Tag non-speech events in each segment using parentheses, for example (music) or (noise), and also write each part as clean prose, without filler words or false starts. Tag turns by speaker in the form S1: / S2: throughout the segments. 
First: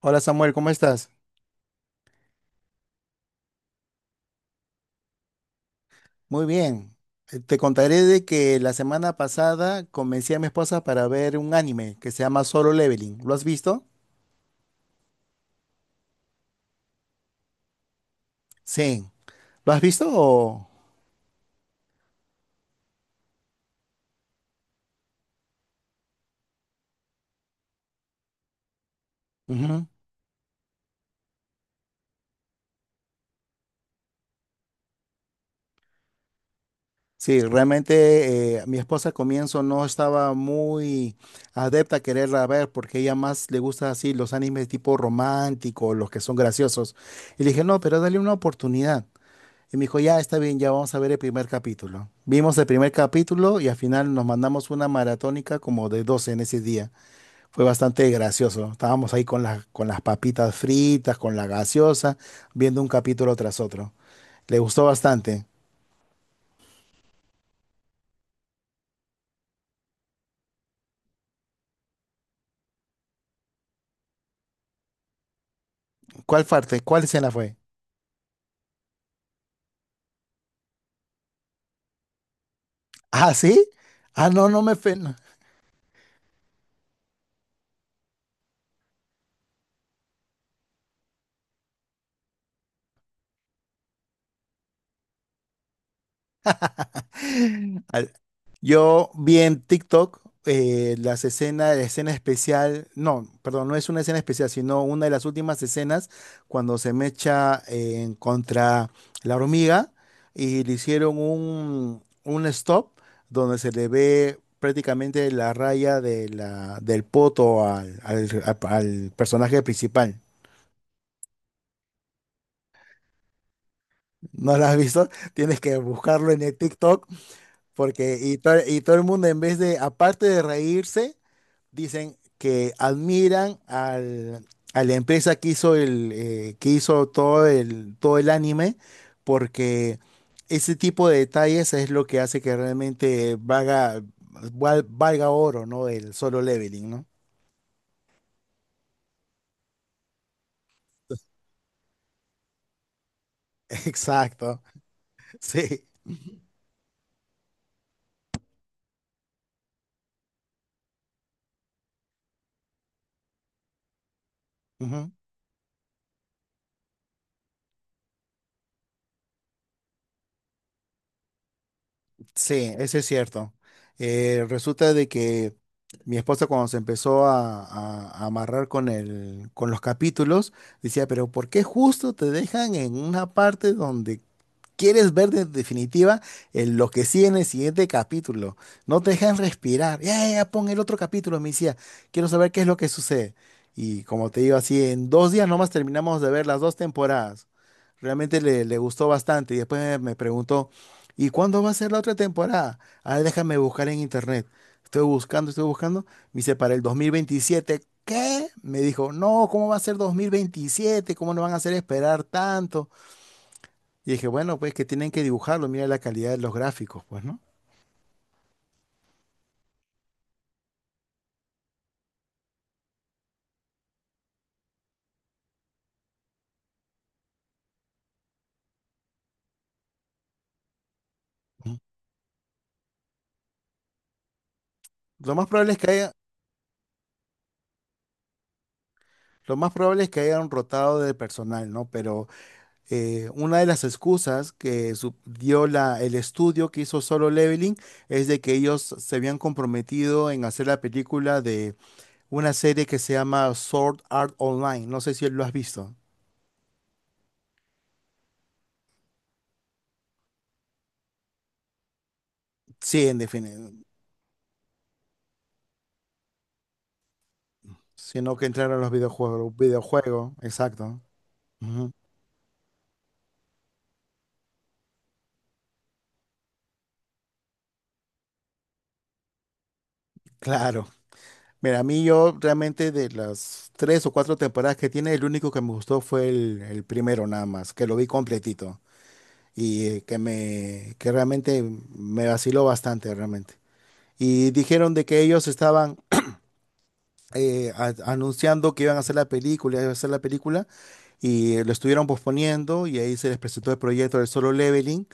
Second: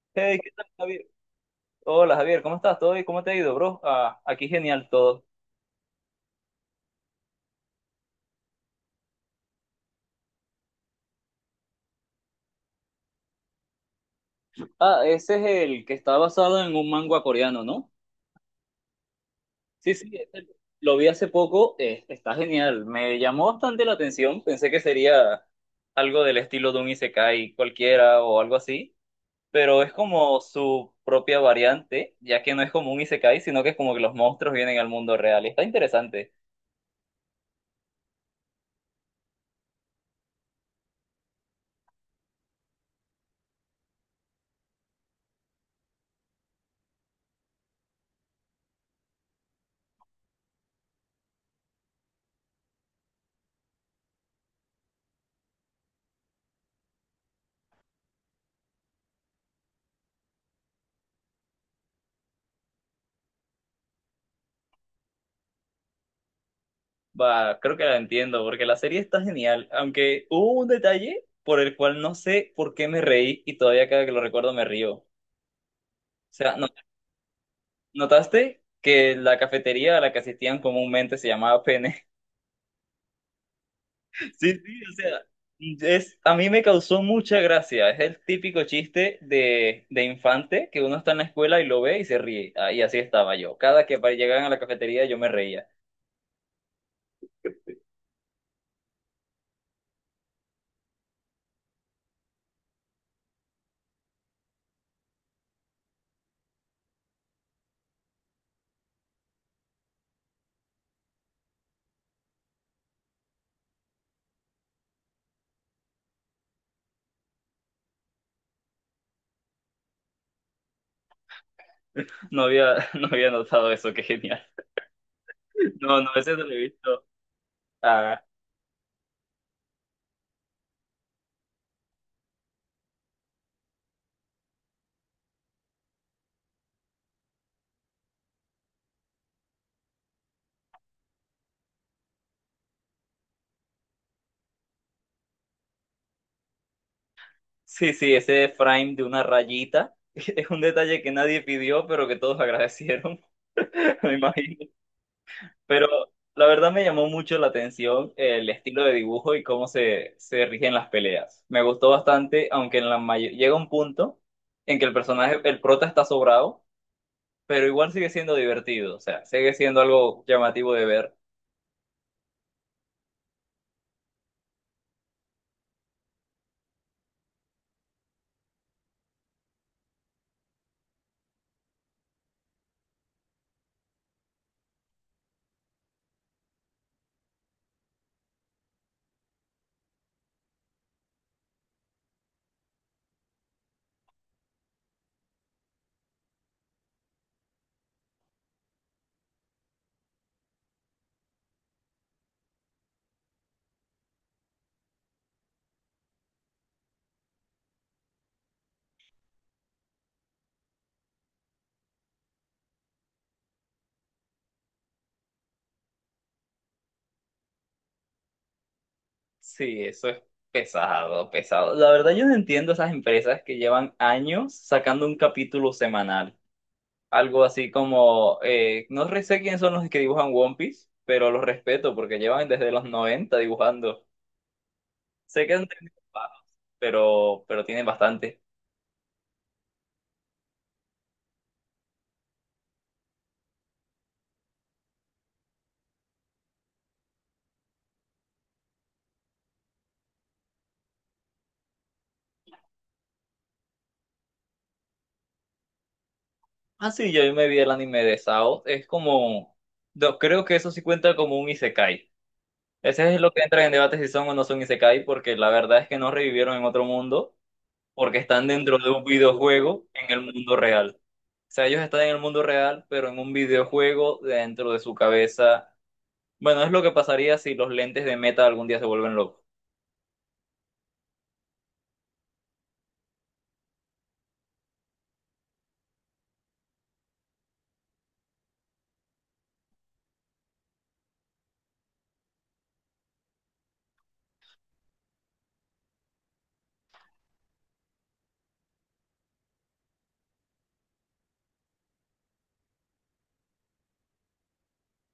S1: Hola
S2: Hey, ¿qué
S1: Samuel,
S2: tal,
S1: ¿cómo
S2: Javier?
S1: estás?
S2: Hola, Javier, ¿cómo estás? ¿Todo bien? ¿Cómo te ha ido, bro? Ah, aquí genial todo.
S1: Muy bien. Te contaré de que la semana pasada convencí a mi esposa para ver un anime que se llama Solo Leveling. ¿Lo has visto?
S2: Ah, ese es el que está basado en un manga coreano, ¿no?
S1: Sí. ¿Lo has
S2: Sí,
S1: visto
S2: sí, ese
S1: o...?
S2: lo vi hace poco, está genial. Me llamó bastante la atención, pensé que sería algo del estilo de un isekai cualquiera o algo así, pero
S1: Ujú.
S2: es como su propia variante, ya que no es como un isekai, sino que es como que los monstruos vienen al mundo real. Está interesante.
S1: Sí, realmente mi esposa al comienzo no estaba muy adepta a quererla ver porque ella más le gusta así los animes tipo romántico, los que son graciosos. Y le dije, no, pero dale una oportunidad. Y me dijo, ya está bien, ya vamos a ver el primer capítulo. Vimos el primer capítulo y al final nos mandamos una maratónica como de 12 en ese día. Fue bastante gracioso. Estábamos ahí con con las papitas fritas, con la gaseosa, viendo un capítulo tras otro. Le gustó bastante.
S2: Va, creo que la entiendo, porque la serie está genial, aunque hubo un detalle por el cual no sé por qué me reí y todavía cada que lo recuerdo me río. O
S1: ¿Cuál
S2: sea,
S1: parte? ¿Cuál escena fue?
S2: ¿notaste que la cafetería a la que asistían comúnmente se llamaba Pene?
S1: Ah, ¿sí? Ah,
S2: (laughs)
S1: no,
S2: Sí, sí, o
S1: no.
S2: sea, a mí me causó mucha gracia. Es el típico chiste de infante que uno está en la escuela y lo ve y se ríe. Ah, y así estaba yo. Cada que llegaban a la cafetería yo me reía.
S1: Al- Yo vi en TikTok las escenas, la escena especial, no, perdón, no es una escena especial, sino una de las últimas escenas cuando se mecha contra la hormiga y le hicieron un stop donde se le ve prácticamente la raya de del poto al personaje principal.
S2: (laughs) No había notado eso, qué genial.
S1: ¿No la has visto? Tienes que
S2: No, no,
S1: buscarlo
S2: ese
S1: en
S2: no lo
S1: el
S2: he visto.
S1: TikTok porque
S2: Ah.
S1: y todo el mundo en vez de, aparte de reírse, dicen que admiran a la empresa que hizo que hizo todo el anime, porque ese tipo de detalles es lo que hace que realmente valga oro, ¿no? El Solo Leveling, ¿no?
S2: Sí, sí, ese frame de una rayita (laughs) es un detalle que nadie pidió, pero que todos agradecieron.
S1: (laughs)
S2: (laughs) Me
S1: Exacto,
S2: imagino. Pero
S1: sí.
S2: la verdad me llamó mucho la atención el estilo de dibujo y cómo se rigen las peleas. Me gustó bastante, aunque en la llega un punto en que el personaje, el prota está sobrado, pero igual sigue siendo divertido, o sea, sigue siendo algo llamativo de ver.
S1: Sí, eso es cierto. Resulta de que mi esposa cuando se empezó a amarrar con con los capítulos, decía, pero ¿por qué justo te dejan en una parte donde quieres ver de definitiva lo que sigue en el siguiente capítulo? No te dejan respirar. Ya, ya, ya, pon el otro capítulo, me decía. Quiero saber qué es lo que sucede. Y como te digo así, en 2 días nomás terminamos de ver las dos temporadas. Realmente le gustó bastante y después me preguntó, ¿y cuándo va a ser la otra temporada? A ver, déjame buscar en internet. Estoy buscando, estoy buscando. Me dice, para el 2027. ¿Qué? Me dijo, no, ¿cómo va a ser 2027? ¿Cómo no van a hacer esperar tanto? Y dije, bueno, pues que tienen que dibujarlo, mira la calidad de los gráficos, pues, ¿no?
S2: Sí, eso es pesado, pesado. La verdad yo no entiendo esas empresas que llevan años sacando un capítulo semanal. Algo así como, no re- sé quiénes son los que dibujan One Piece, pero los
S1: Ujú.
S2: respeto porque llevan desde los 90 dibujando.
S1: Lo
S2: Sé
S1: más
S2: que han
S1: probable es que
S2: tenido
S1: haya,
S2: paros, pero tienen bastante.
S1: lo más probable es que hayan rotado de personal, ¿no? Pero una de las excusas que dio el estudio que hizo Solo Leveling es de que ellos se habían comprometido en hacer la película de una serie que se llama Sword Art Online. No sé si lo has visto.
S2: Ah, sí, yo me vi el anime de Sao. Es como, no, creo que eso sí cuenta como un isekai.
S1: Sí,
S2: Ese
S1: en
S2: es lo que entra
S1: definitiva.
S2: en debate si son o no son isekai, porque la verdad es que no revivieron en otro mundo, porque
S1: Sino que
S2: están dentro
S1: entraron a
S2: de
S1: los
S2: un
S1: videojuegos.
S2: videojuego en el
S1: Videojuego,
S2: mundo real.
S1: exacto.
S2: O sea, ellos
S1: Ujú.
S2: están en el mundo real, pero en un videojuego dentro de su cabeza. Bueno, es lo que pasaría si los lentes de Meta algún día se vuelven locos.
S1: Claro. Mira, a mí yo realmente de las tres o cuatro temporadas que tiene, el único que me gustó fue el primero nada más, que lo vi completito. Y que me que realmente me vaciló bastante realmente. Y dijeron de que ellos estaban anunciando que iban a hacer la película, iban a hacer la película y lo estuvieron posponiendo y ahí se les presentó el proyecto del Solo Leveling,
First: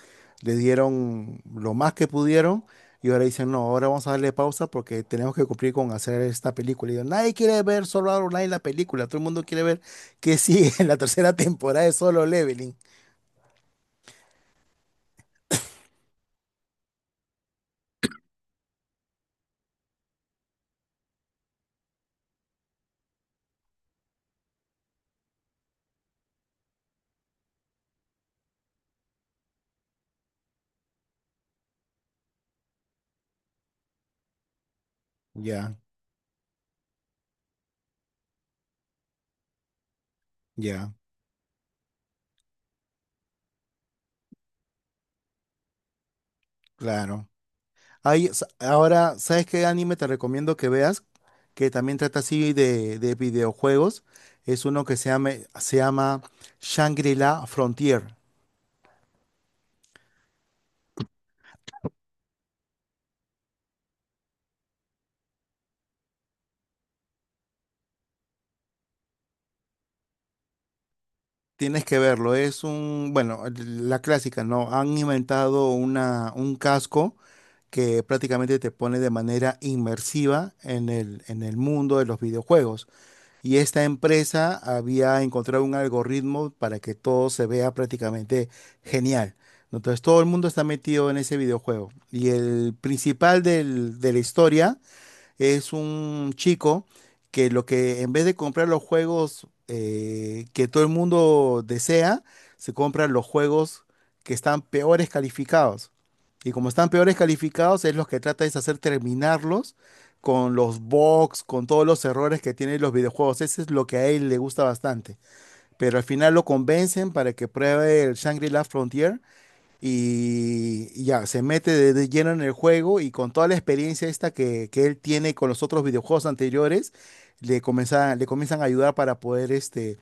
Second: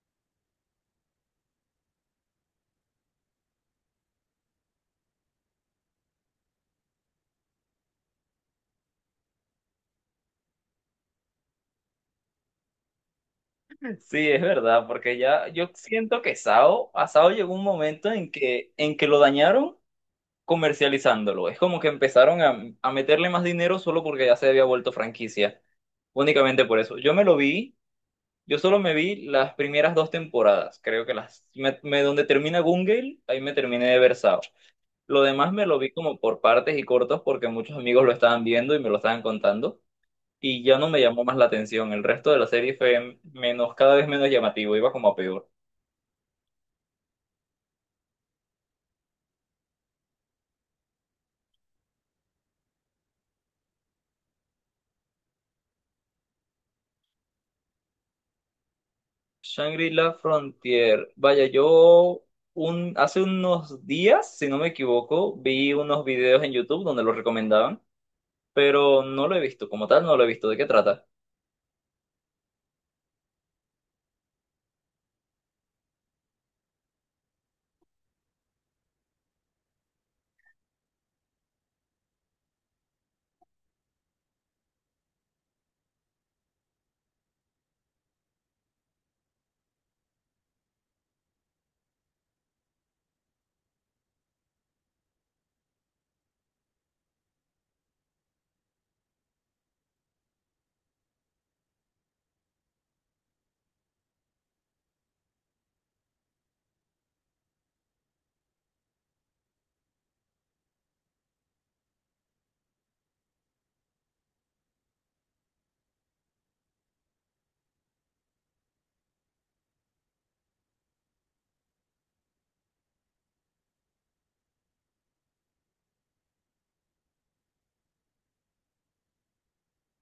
S1: le dieron lo más que pudieron y ahora dicen, no, ahora vamos a darle pausa porque tenemos que cumplir con hacer esta película. Y yo, nadie quiere ver Solo Online la película, todo el mundo quiere ver que sigue en la tercera (laughs) temporada de Solo Leveling.
S2: Sí, es verdad, porque ya yo siento que Sao, a Sao llegó un momento en que lo dañaron comercializándolo. Es como que empezaron a meterle más dinero solo porque ya se había vuelto franquicia. Únicamente por eso. Yo me lo vi, yo solo me vi las primeras dos temporadas. Creo que las, donde termina Gungale, ahí me terminé de ver Sao. Lo demás me
S1: Ya,
S2: lo vi como por partes y cortos porque muchos amigos lo estaban viendo y me lo estaban contando. Y ya no
S1: ya,
S2: me llamó más la atención. El resto de la serie fue menos, cada vez menos llamativo, iba como a peor.
S1: claro. Ahora, ¿sabes qué anime te recomiendo que veas? Que también trata así de videojuegos. Es uno que se llama Shangri-La Frontier.
S2: Shangri-La Frontier. Vaya, yo hace unos días, si no me equivoco, vi unos videos en YouTube donde lo recomendaban, pero no lo he visto, como tal, no lo he visto. ¿De qué trata?
S1: Tienes que verlo. Es un, bueno, la clásica, ¿no? Han inventado un casco que prácticamente te pone de manera inmersiva en en el mundo de los videojuegos. Y esta empresa había encontrado un algoritmo para que todo se vea prácticamente genial. Entonces todo el mundo está metido en ese videojuego. Y el principal de la historia es un chico que lo que en vez de comprar los juegos que todo el mundo desea, se compran los juegos que están peores calificados. Y como están peores calificados, es los que trata es hacer terminarlos con los bugs, con todos los errores que tienen los videojuegos. Ese es lo que a él le gusta bastante. Pero al final lo convencen para que pruebe el Shangri-La Frontier y ya, se mete de lleno en el juego y con toda la experiencia esta que él tiene con los otros videojuegos anteriores, le comienzan a ayudar para poder este,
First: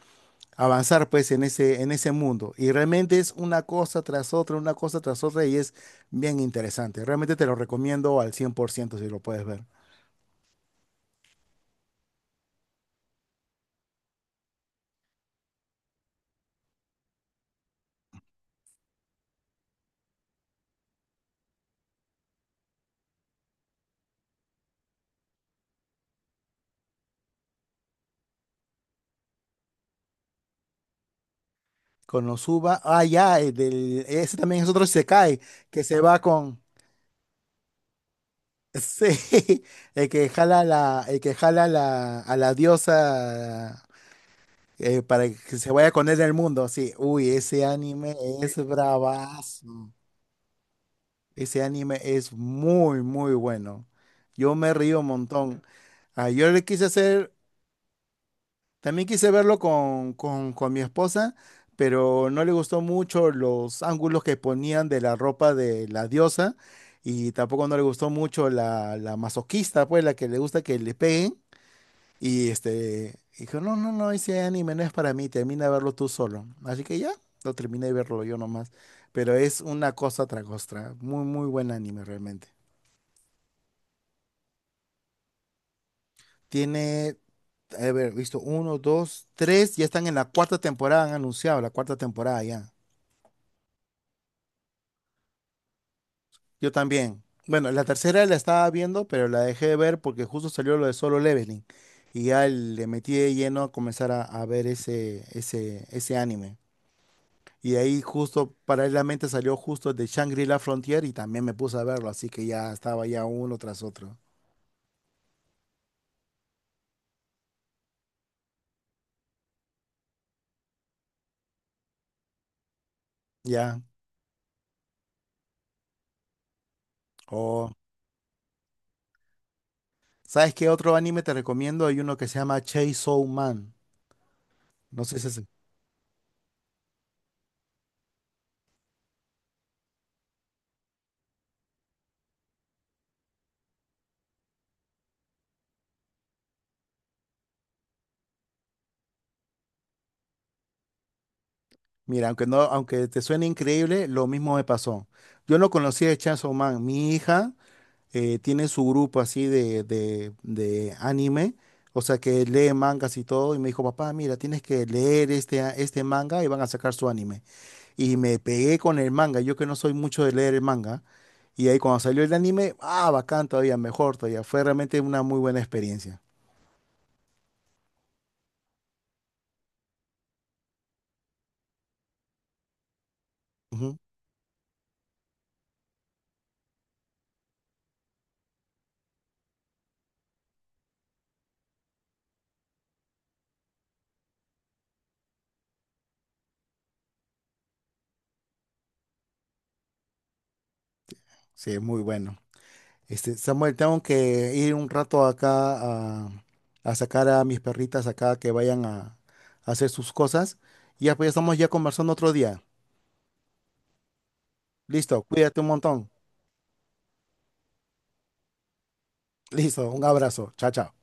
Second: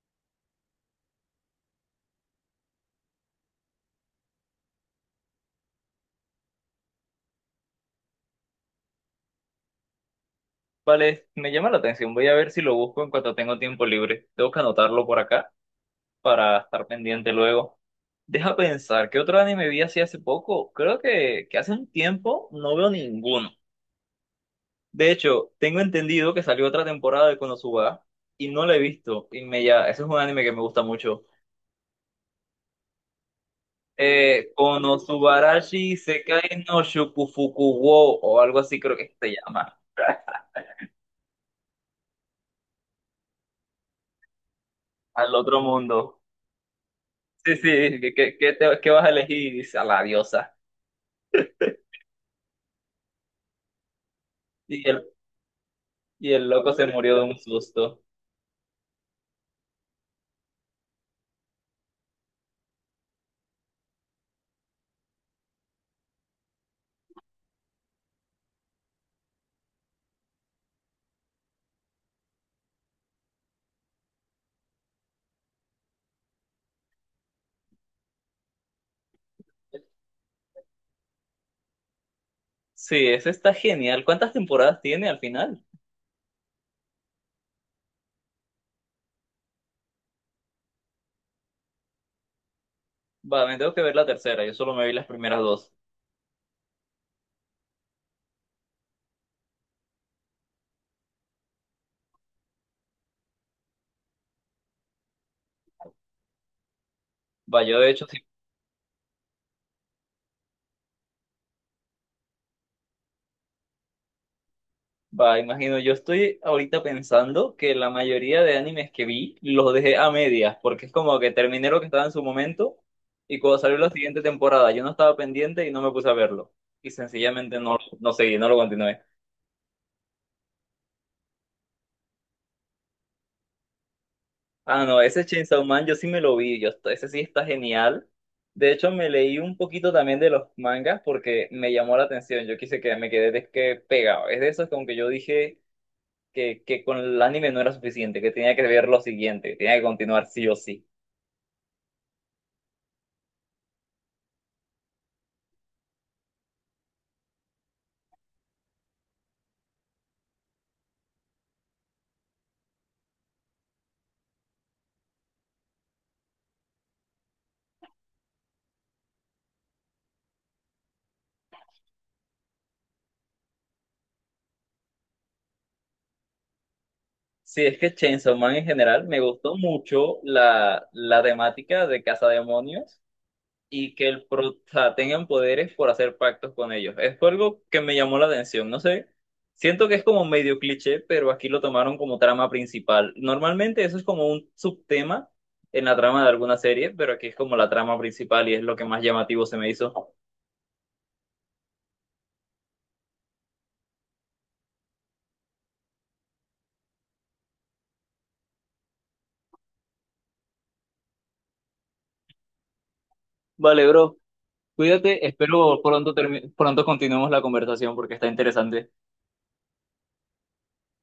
S1: avanzar pues en en ese mundo. Y realmente es una cosa tras otra, una cosa tras otra y es bien interesante. Realmente te lo recomiendo al 100% si lo puedes ver.
S2: Vale, me llama la atención. Voy a ver si lo busco en cuanto tengo tiempo libre. Tengo que anotarlo por acá para estar pendiente luego. Deja pensar, ¿qué otro anime vi así hace poco? Creo que hace un tiempo no veo ninguno. De hecho, tengo entendido que salió otra temporada de Konosuba y no la he visto. Y me ya, ese es un anime que me gusta mucho.
S1: Konosuba, ah, ya, ese también es otro isekai
S2: Konosubarashi
S1: que se va con...
S2: Sekai no
S1: (laughs)
S2: Shukufuku wo o algo así creo que se llama.
S1: Sí, el que jala a la diosa para
S2: Al
S1: que
S2: otro
S1: se vaya con él
S2: mundo.
S1: del mundo. Sí, uy,
S2: Sí,
S1: ese
S2: sí,
S1: anime es
S2: ¿qué vas a elegir? Y dice, a
S1: bravazo.
S2: la diosa.
S1: Ese anime es muy, muy bueno. Yo me
S2: Y
S1: río
S2: el,
S1: un montón. Ah,
S2: y el
S1: yo le
S2: loco
S1: quise
S2: se murió de
S1: hacer,
S2: un susto.
S1: también quise verlo con mi esposa, pero no le gustó mucho los ángulos que ponían de la ropa de la diosa y tampoco no le gustó mucho la masoquista, pues la que le gusta que le peguen. Y este, dijo, no, no, no, ese anime no es para mí, termina de verlo tú solo. Así que ya, lo terminé de verlo yo nomás. Pero es una cosa tras otra. Muy, muy buen anime realmente.
S2: Sí, ese está genial. ¿Cuántas temporadas tiene al final?
S1: Tiene, a ver, visto, uno, dos, tres, ya están en la cuarta temporada, han anunciado la cuarta temporada ya.
S2: Va, me tengo que ver la tercera. Yo solo me vi las primeras dos.
S1: Yo también. Bueno, la tercera la estaba viendo, pero la dejé de ver porque justo salió lo de Solo Leveling. Y ya le metí de lleno a comenzar a ver ese anime.
S2: Va,
S1: Y
S2: yo
S1: de
S2: de
S1: ahí
S2: hecho.
S1: justo paralelamente salió justo de Shangri-La Frontier y también me puse a verlo, así que ya estaba ya uno tras otro.
S2: Va, imagino, yo estoy ahorita pensando que la mayoría de animes que vi los dejé a medias, porque es como que terminé lo que estaba en su momento y cuando salió
S1: Ya.
S2: la siguiente temporada yo no estaba pendiente y no me puse a verlo. Y sencillamente
S1: O,
S2: no, no seguí, no lo continué.
S1: ¿sabes qué otro anime te recomiendo? Hay uno que se llama Chainsaw Man.
S2: Ah, no,
S1: No sé
S2: ese
S1: si es...
S2: Chainsaw Man yo sí me lo vi, yo, ese sí está genial. De hecho, me leí un poquito también de los mangas porque me llamó la atención, yo quise que me quedé de que pegado. Es de esos como que yo dije que con el anime no era suficiente, que tenía que ver lo siguiente, que tenía que continuar sí o sí.
S1: Mira, aunque no, aunque te suene increíble, lo mismo me pasó. Yo no conocía de Chainsaw Man. Mi hija tiene su grupo así de anime, o sea que lee mangas y todo, y me dijo, papá, mira, tienes que leer este manga y van a sacar su anime. Y me pegué con el manga. Yo que no soy mucho de leer el manga. Y ahí cuando salió el anime, ah, bacán todavía, mejor todavía. Fue realmente una muy buena experiencia.
S2: Sí, es que Chainsaw Man en general me gustó mucho la temática de demonios y
S1: Ujú.
S2: que el pro, tengan poderes por hacer pactos con ellos. Es fue algo que me llamó la atención, no sé. Siento que es como medio cliché, pero aquí lo tomaron como trama principal. Normalmente eso es como un subtema en la trama de alguna serie, pero aquí es como la trama principal y es lo que más llamativo se me hizo.
S1: Sí, es muy bueno. Este, Samuel, tengo que ir un rato acá a sacar a mis perritas acá que vayan a hacer sus cosas. Y ya pues ya estamos ya conversando otro día.
S2: Vale, bro,
S1: Listo,
S2: cuídate,
S1: cuídate un
S2: espero
S1: montón.
S2: pronto, pronto continuemos la conversación porque está interesante.
S1: Listo, un abrazo. Chao, chao.